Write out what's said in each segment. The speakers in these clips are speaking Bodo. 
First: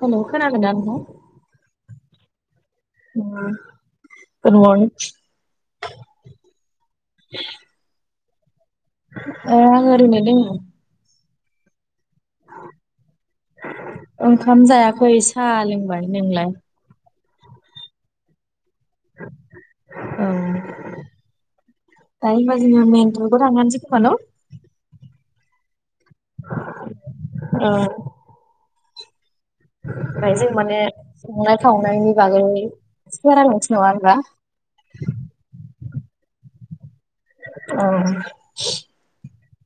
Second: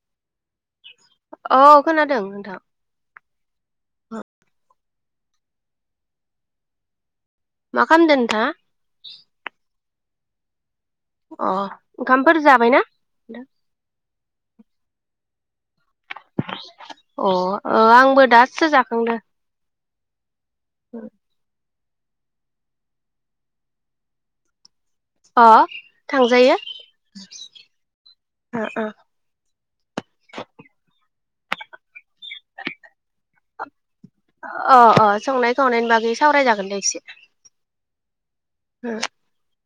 हेल' खोनादोंना नोंथां औ खोनादों नोंथां [unintelligible] मा खामदों नोंथाङा? ओ आं ओरैनो दोङो अ ओंखामफोर जाबायना ओंखाम जायाखै एस सा लों अ ओ आंबो दाससो जाखांदो। औ ओ दायो होनबा जोंङो मेन टपिकयाव थांखानोसै खोम न'? अ थांजायो औ ओ ओ ओमफ्राय जों माने संनाय खावनायनि बागै [inaudible] नङा होनबा? सावराय जागोन दे एसे। औ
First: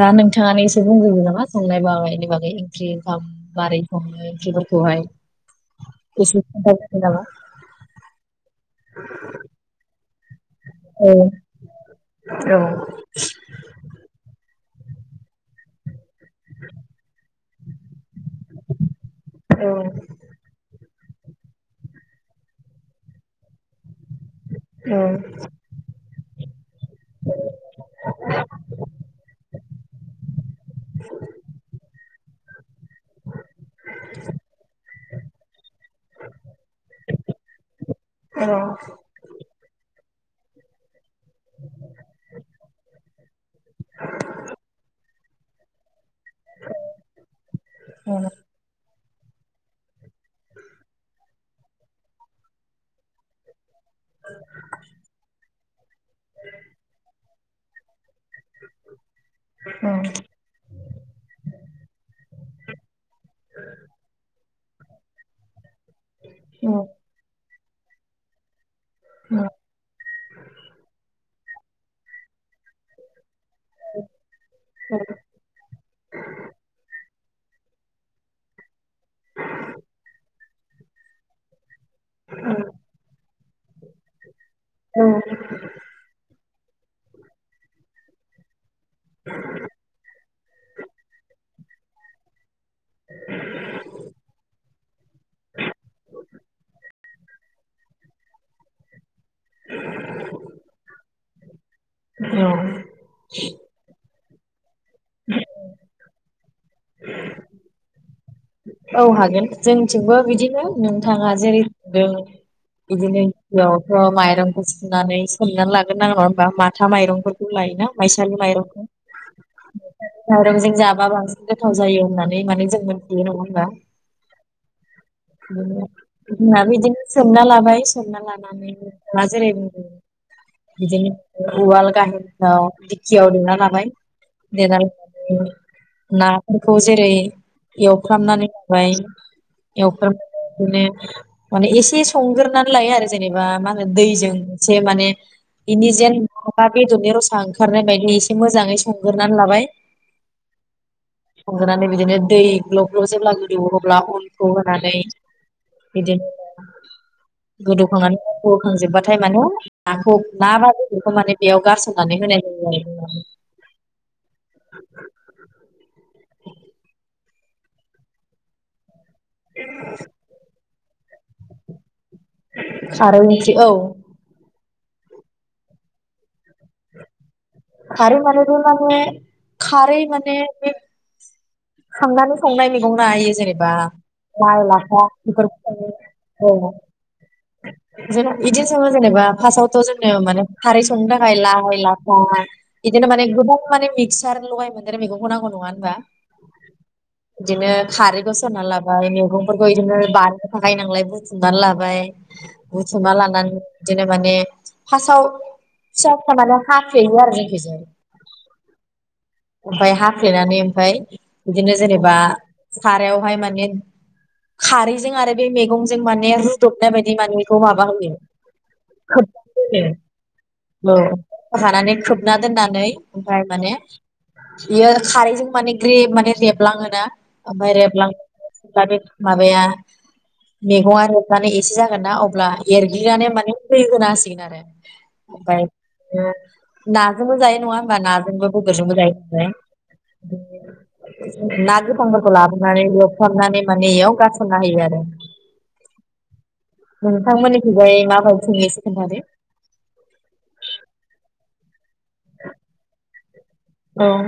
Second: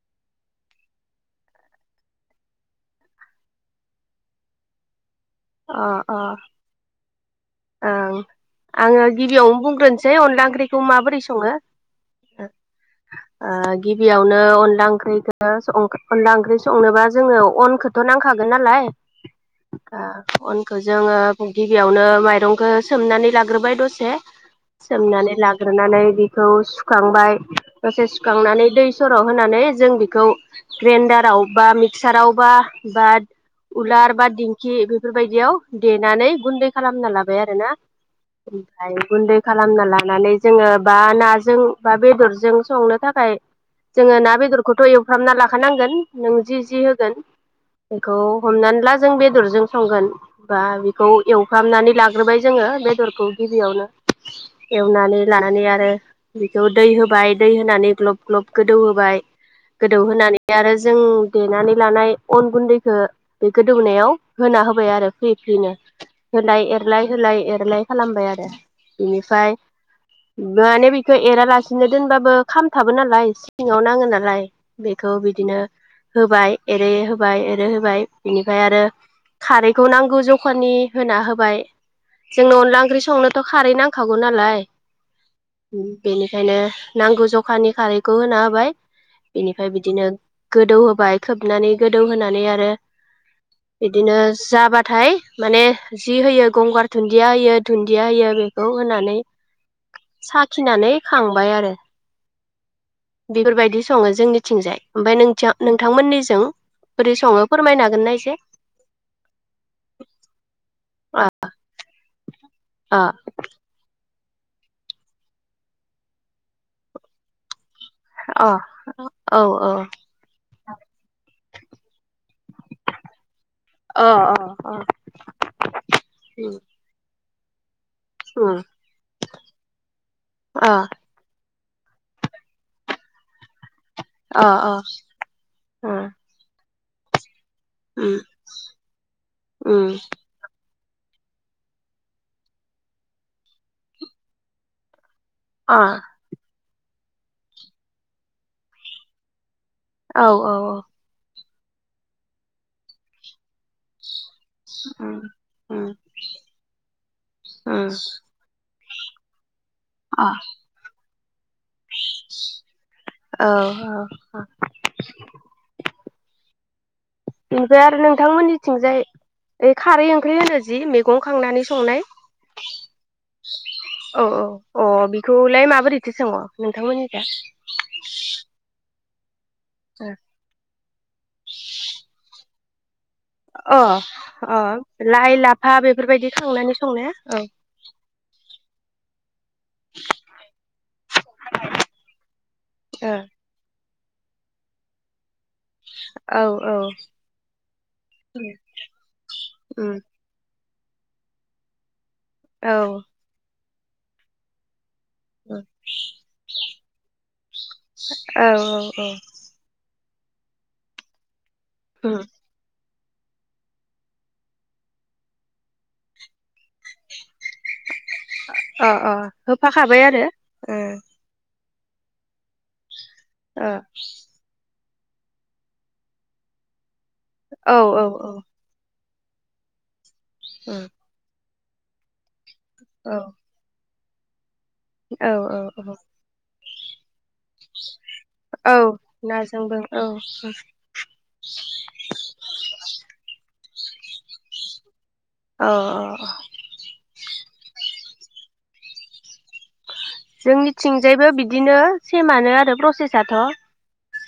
दा नोंथाङानो एसे बुंजोबो नामा संनाय बानायनि बागै ओंख्रि ओंखाम मारै सङो ओंख्रिफोरखौहाय? अ अ एसे खोन्थाग्रोदो नामा? ओं आङो गिबियावनो बुंग्रोनोसै अनला ओंख्रिखौ औ माबोरै सङो ओ औ गिबियावनो अन ला ओंख्रिखो संखो अनला ओंख्रि संनोबा जोङो अनखौथ' नांखागोन नालाय। औ ओ खौ जोङो गिबियावनो माइरंखौ सोमनानै लाग्रोबाय दसे सोमनानै औ लाग्रोनानै बेखौ सुखांबाय दसे सुखांनानै दै सर' होनानै जों बेखौ ग्रेन्डाराव बा मिकसा मिकसारावबा बा उलार बा दिंखि बे बेफोरबायदियाव देनानै गुन्दै खालामना लाबाय आरोना औ ओमफ्राय गुन्दै खालामना ला नानै जोङो बा नाजों बा बेदरजों संनो थाखाय जोङो ना बेदरखौथ' एव खालामना लाखानांगोन नों जि जि होगोन बेखौ हमनानै ला बेजों बेदरजों संगोन बा बेखौ एवहामनानै लाग्रोबाय जोङो बेदरखौ गिबियावनो एवनानै लानानै आरो [unintelligible] बिखौ दै होबाय दै होनानै ग्लब ग्लब गोदौहोबाय औ गोदौहोनानै आरो जों देनानै लानाय अन गुन्दैखौ बे गोदौनायाव होना होबाय आरो फ्रि फ्रिनो होलाय एरलाय होलाय एर लाय खालामबाय आरो बिनिफाय माने बेखो एरालासिनो दोनबाबो खामथाबो नालाय सिङाव नाङो नालाय बेखौ बिदिनो होबाय एरै होब बाय ओरो होबाय बेनिफाय आरो खारैखौ नांगौ जखानि होना होबाय औ जोंनो अनला ओंख्रि संनो थ' खारै नांखागौ नालाय औ खायनो नांगौ जखानि खारैखौ होना होबाय बिनिफाय बिदिनो गोदौ होबाय खोबनानै गोदौहोनानै आरो [inaudible] दिनो जाबाथाय माने जि होयो गंगार दुन्दिया होयो दुन्दिया होयो बेखौ होनानै साखिनानै खांबाय आरो औ बेफोरबायदि सङो जोंनि थिंजाय ओमफाय नोंदिया नोंथांमोननिजों बोरै सङो फोरमायनो हागोन ना इ से औ हागोन जोंथिंबो बिदिनो अ नोंथाङा जेरै बुंदों अ बिदिनो गिबियालथ' माइरं माइरंखौ सुनानै सोमनानै लागोन ना नङा होनबा माथा माइरंफोरखौ लाय ना माइसालि अ माइरंखौ औ औ माइरंजों जाबा बांसिन गोथाव जायो होननानै माने जों मोनथियो नङा [unintelligible] उम अ उम जोंनाबो बिदिनो सोमना लाबाय सोमना लानानै जेरै बुंदो अ बिदि उवाल [unintelligible] अ अ [unintelligible] खौ जेरै [unintelligible] उम मनानै हाय उम एवफ्र [inaudible] बिदिनो [unintelligible] माने एसे संग्रोनानै लायो आरो जेनेबा मा होनो दैजों एसे माने अ इनि जेन माबा [unintelligible] एनजरनि रसा ओंखारनाय बायदि एसे मोजाङै संगोरनानै लाबाय औ औ औ संगानै बिदिनो दै ग्लब ग्लब जेब्ला गोदौयो अब्ला अन खौ होनानै उम उम बिदिनो अ गोदौहोनानै जोबबाथाय माने नाखौ औ ना बा बेखौ माने बेयाव गारसननानै होनाय [inaudible] औ बेनिफ्राय आरो नोंथांमोननिथिंजाय खारै ओंख्रि होनो जि मैगं खांनानै संनाय औ [unintelligible] अ बेखौलाय माबोरैथि सङो नोंथांमोननिजा? खारै माने बे माने खारै माने बे संनानै [unintelligible] [unintelligible] होयो जेनेबा अ लाइ अ लाफा [unintelligible] लाइ [unintelligible] लाफा बेफोरबायदि खांनानै संनाया औ जेनेबा फार्टावथ' जोङो माने खारै संनो थाखाय लाइ, लाफा बिदिनो माने गोबां माने सार लगाय मोनदों आरो मैखौ नङा होनबा औ औ बिदिनो खारैखौ सरना लाबाय मैगंफोरखौ उम बिदिनो बानाय बाहायनांलाय बुथुमनानै लाबाय औ बुथुमनानै लानानै दिनो मान फार्स्टाव फिसा फिसा माने हाफ्लेयो आरो जोंखिजों औ औ ओमफ्राय हा देनानै ओमफ्राय बिदिनो जेनेबा उम खारायावहाय माने खारैजों आरो बे मैगंजों माने रुदबनाय बायदि माने माबा होयो अ अ खोब होफाखाबाय आरो ओ होनो औ हानानै खोबना दोननानै ओमफाय माने बियो खारैजों माने जे माने रेबलाङोना ओमफ्राय औ औ रेबलां औ माबाया उम मेगंआ एसे जागोन ना अब्ला एरग्लिनानै माने [unintelligible] सिन आरो औ औ औ ना नाजोंबो जायो नङा होमबा नाजोंबो औ बेदरजोंबो जायो नालाय। नाजोंबो औ ना गोथांफोरखौ लाबोनानै एवफ्रावमनानै माने इयाव गारसनना होयो आरो। अ औ थिंजाय माबायदि सङो एसे खोनथादो। जोंनिथिंजायबो बिदिनो सेमानो आरो प्रसेसाथ' औ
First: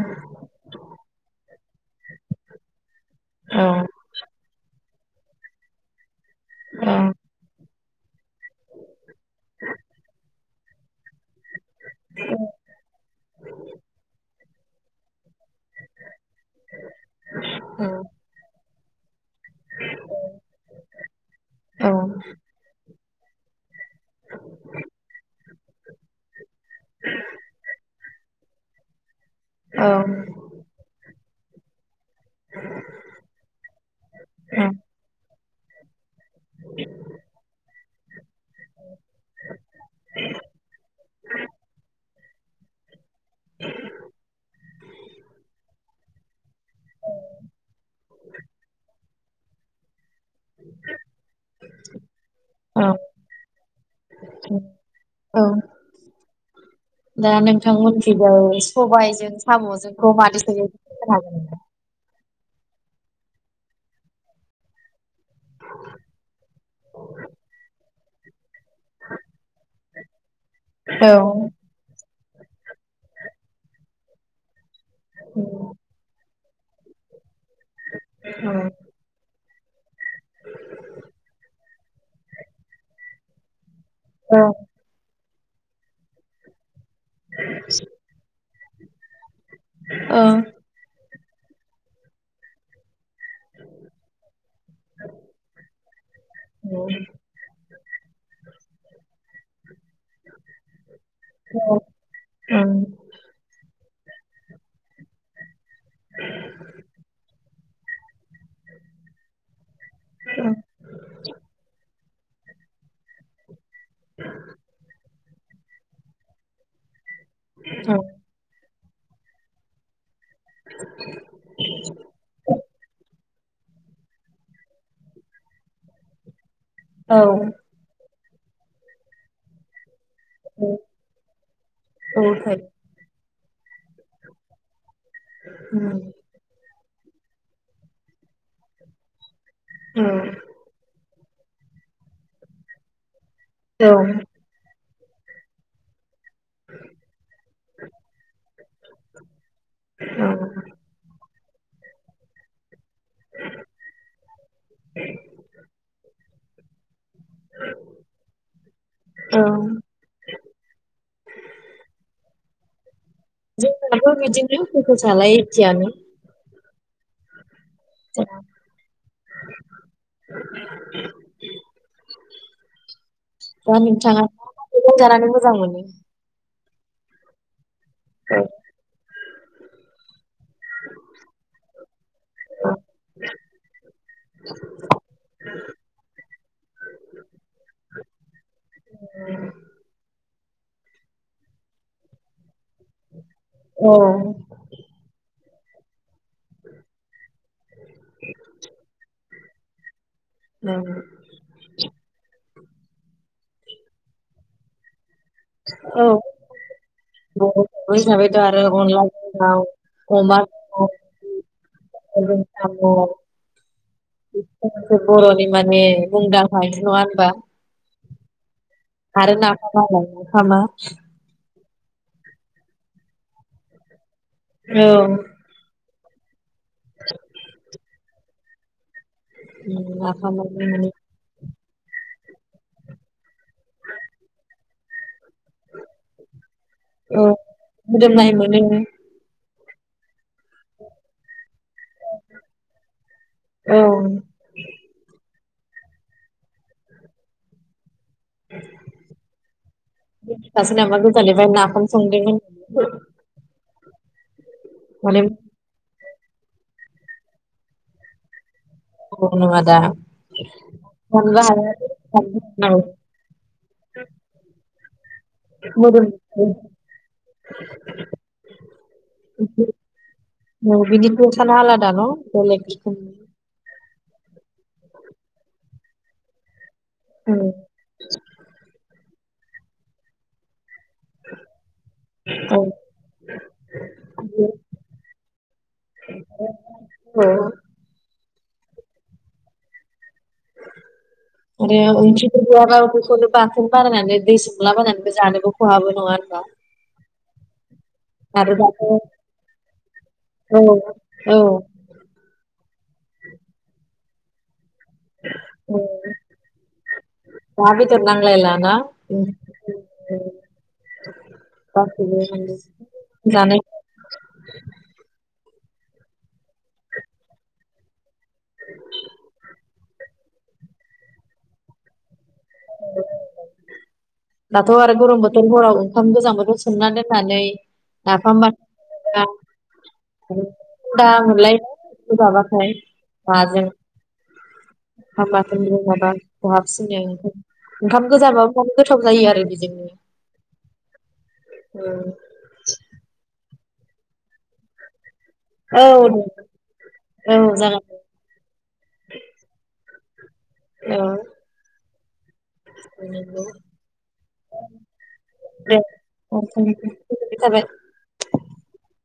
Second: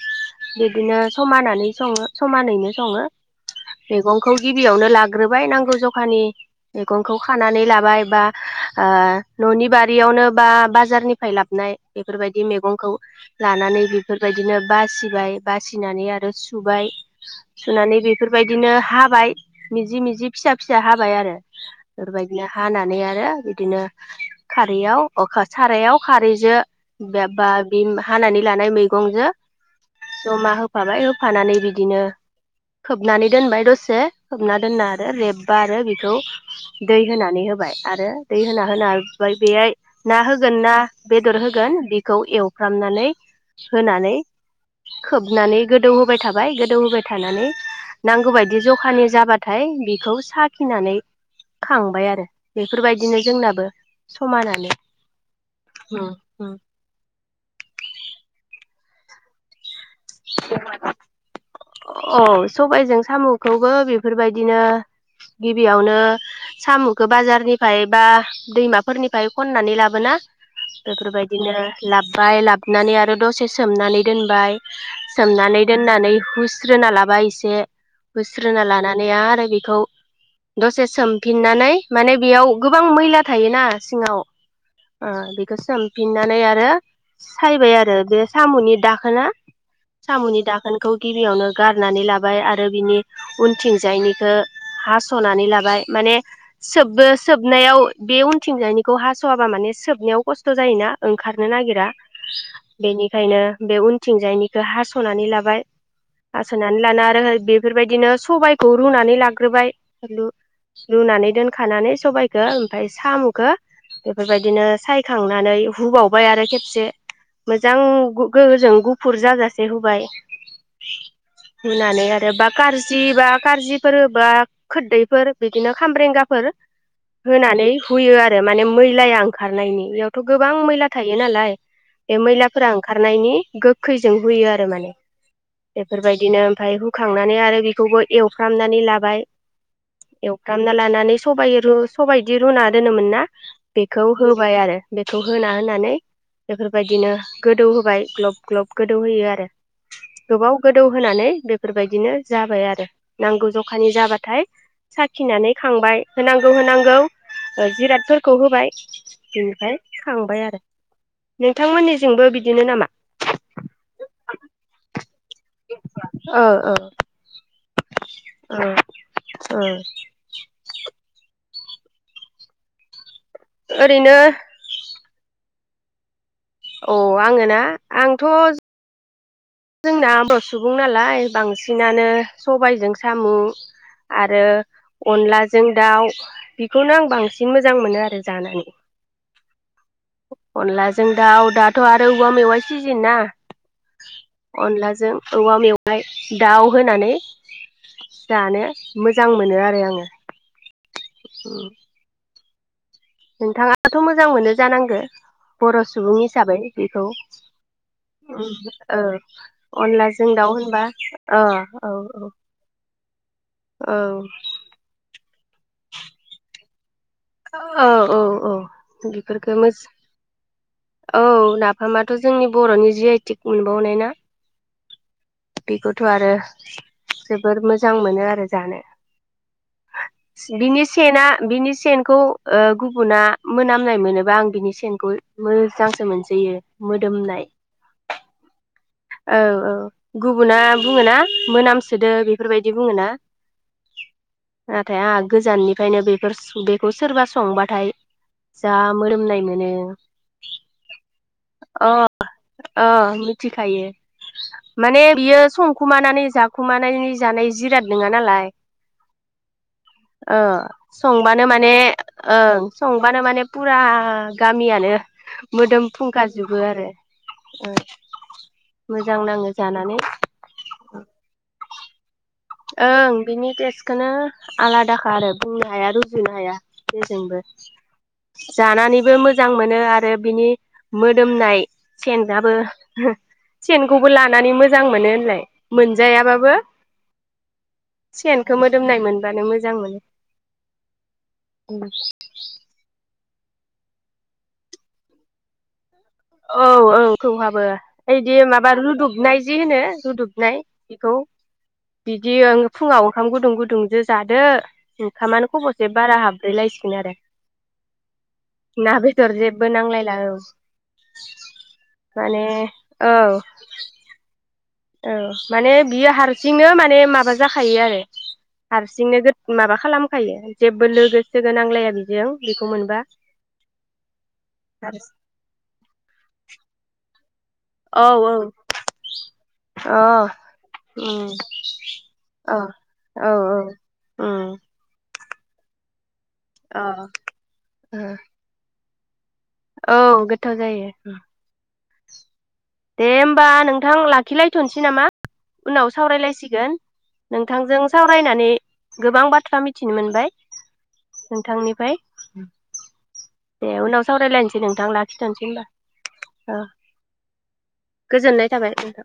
बिदिनो समानानै सङो समानैनो सङो औ मैगंखौ गिबियावनो ला ग्रोबाय नांगौ जखानि मैगंखौ खानानै लाबो बाय बा ओ न'नि बारियावनो बा बाजारनिफ्राय लाबनाय बेफोरबायदि मैगंखौ लानानै बेफोर बिदिनो बासिबाय बासिनानै [unintelligible] सुबाय औ सुनानै बेफोरबायदिनो हाबाय मिजि मिजि फिसा फिसा हाबाय आरो बेफोरबायदिनो हानानै आरो। आरो बिदिनो खारैयाव अखा सारायाव खारैजो बेबा बि मा हानानै लानाय मैगंजो औ ज'मा होफाबाय हो फानानै बिदिनो खोबनानै दोनबाय दसे खोबना दोनना आरो रेब बा आरो बेखौ दै होनानै होबाय आरो दै होना होना बाय बेयाय ना होगोन ना बेदर होगोन बिखौ एवफ्रामनानै होनानै खोबनानै गोदौ होबाय थाबाय गोदौ होबाय थानानै नांगौबायायदि जखानि जाबाथाय बेखौ साखिनानै खांबाय आरो औ बेफोरबायदिनो जोंनाबो समानानो औ उम हम दा नोंथांमोनथिजाय सबाइजों साम'जों खौ मादि सोयो बेखौ [unintelligible] हागोन नामा औ सबायजों साम'खौबो बेफोरबायदिनो गिबियावनो साम'खौ बाजारनिफ्राय बा दैमाफोरनिफ्राय खननानै लाबोना हागोन नामा? बेफोरबायदिनो लाब बाय लाबनानै आरो दसे सोमनानै दोनबाय सोमनानै दोननानै हुस स्रोना लाबाय इस से बोस्रोना लानानै आरो बि खौ दसे सोमफिननानै माने बेयाव गोबां मैला थायोना सिङाव औ ओ बेखौ सोमफिननानै आरो सायबाय आरो बे साम'नि दाखोना औ हायो सामुनि दाखोनखौ गिबियावनो गारनानै लाबाय आरो बिनि उनथिंजायनिखो हास'नानै लाबाय माने सोबबो सोबनायाव बे उनथिंजायनि खौ हास सआबा माने सोबनायाव खस्थ' जायोना ओंखारनो नागिरा बेनिखायनो बे उन थिंजायनिखौ हास'नानै लाबाय हासनानै लाना आरो बि बेफोरबायदिनो सबायखौ रुनानै लाग्रोबाय लु-लुनानै दोनखानानै सबायखौ ओमफ्राय साम'खौ बेफोरबायदिनो साय थांनानै हुबावबाय आरो खेबसे मोजां गु गोरोजों गु फुरजाजासे होबाय हुनानै आरो बा कारजिबा खारजिफोर बा खोरदैफोर बिदिनो खामब्रेंगाफोर होनानै हुयो आरो माने मैलाया ओंखारनायनि बेयाव थ' गोबां मैला थायो नालाय बे औ मैलाफोरा ओंखारनायनि गोखैजों हुयो आरो माने बेफोरबायदिनो ओमफ्राय हु हुखांनानै आरो बेखौबो एवफ्रामनानै लाबाय एवफ्रामना लानानै सबाइ रु सबायदि रुना दोनोमोन ना बेखौ होबाय आरो बेखौ होना होनानै बेफोरबायदिनो गोदौ होबाय ग्लब ग्लब गोदौहोयो आरो गोबाव गोदौ होनानै बे बेफोरबायदिनो जाबाय आरो नांगौ ज'खानि जाबाथाय साखिनानै खांबाय होनांगौ होनांगौ जिरादफोरखौ होबाय औ बिनिफ्राय खांबाय आरो नोंथांमोननिजोंबो बिदि बिदिनो नामा जोंनाबो बिदिनो [unintelligible] उम उम अ ओरैनो नोंथाङा मा मा मैगं जानानै मोजां मोनो? [inaudible] औ आङो ना आंथ' जोंनाबो सुबुं नालाय बांसिनानो सबायजों साम' आरो अनलाजों दाउ बेखौनो आं बांसिन मोजां मोनो आरो जानानै अनदलाजों दाउ दाथ' आरो औवा मेवाय सिजेनना अनलाजों औवा मेवाय दाउ होनानै जानो मोजां मोजां मोनो आरो आङो औ नोंथाङाथ' मोजां मोनो जानांगो? बर' औ सुबुं हिसाबै बेखौ बर' हिसाबैथ' आरो औ अनलाजों दाउ अनलाजों दाउ होनबा अमाजों औ औ औ बि बर'नि माने मुंदांखा बायदि नङा औ औ औ आरो बेफोरखौ मोज नाफामालाय नाफामा औ ना ओमाथ' जोंनि बर'नि जि आइटिक मोनबावनाय ना औ बेखौथ' आरो जोबोर मोजां मोनो आरो जानो। उम नाफामाबो बिनि माने सेना बिनि से सेनखौ ओ गुबुना मोनामनाय मोनोबा आं बिनि सेनखौ मोजांसो मोनसोयो औ मोदोमनाय मोदोमनाय मोनो औ औ औ गुबुना बुङोना मोनामसोदो बेफोरबायदि बुङोना औ नाथाय आंहा गोजाननिफ्रायनो बेफोर बेखौ सोरबा संबाथाय जा मोदोमनाय मोनो सासे नामा गोजाननिफ्राय नाफाम अ संदों होननानै अ मिथिखायो माने बियो समखौ मानानै जाखुमानाय जानाय जिराद नङा नालाय मोदोमनाय नङा दा अ जानोबो संबानो माने हाया ओं औ संबानो माने फुरा गामियानो मोदोम फुंखाजोबो आरो ओ मोजां नाङो जानानै औ बिनि तेसानो आलादा न' बेलेग रोखोमनि ओं बिनि तेस खौनो आलादाखा आरो बुंनो हाया रुजुनो हाया जोंबो जानानैबो मो मोजां मोनो आरो बिनि मोदोमनाय सेनबाबो औ सेनखौबो लानानै मोजां मोनो होनलाय मोनजायाबाबो औ औ सेनखौ मोदोमनाय मोनबानो मोजां मोनो। रे ओंख्रिफोर गैया बाबो [unintelligible] बाथोन बारायनानै दै सोमलाबायनानैबो जानोबो खहाबो नङा होनबा औ औ खौहाबो ओदि आरो माबा दाथ' औ रुदुबनाय जि होनो रुदुबनाय बेखौ औ बिदि फुङाव ओंखाम गुदुं गुदुंजो जादो ओंखामानो औ खबसे बारा हाबब्रैलायसिगोन आरो ना बेदर नांलायला ना बेदर जेबो नांलायला औ गासैबो माने नंगौ औ जानाय [inaudible] औ माने बियो हारसिंनो माने माबा जाखायो आरो हारसिंनो माबा खालामखायो जेबो लोगो सोगो नांलाया बिजों बेखौ मोनबा दाथ' आरो गरम बोथोर हराव ओंखाम गोजांफोरखो सोमनानै दोन नानै औ औ अ दा मोनलाय ओम माबाथाय उ औ औ होमबाथाय मोजां जागोन अ खहाबफनो ओंखाम गोजाबाबो माने गोथाव गोथाव जायो आरो बेजोंनो औ गोथाव जायो उम ओं बा नोंथां लाखिलायथ'नोसै नामा? औ उनाव दे सावरायलायसिगोन औ नोंथांजों जागोन सावरायनानै गोबां बाथ्रा मिथिनो मोन बाय दे औ नोंथांनिफ्राय दे उनाव सावरायलायनोसै नोंथां लाखिथ'सै होनबा दे ओ नोंथां गोजोननाय थाबाय गोजोननाय थाबाय नोंथां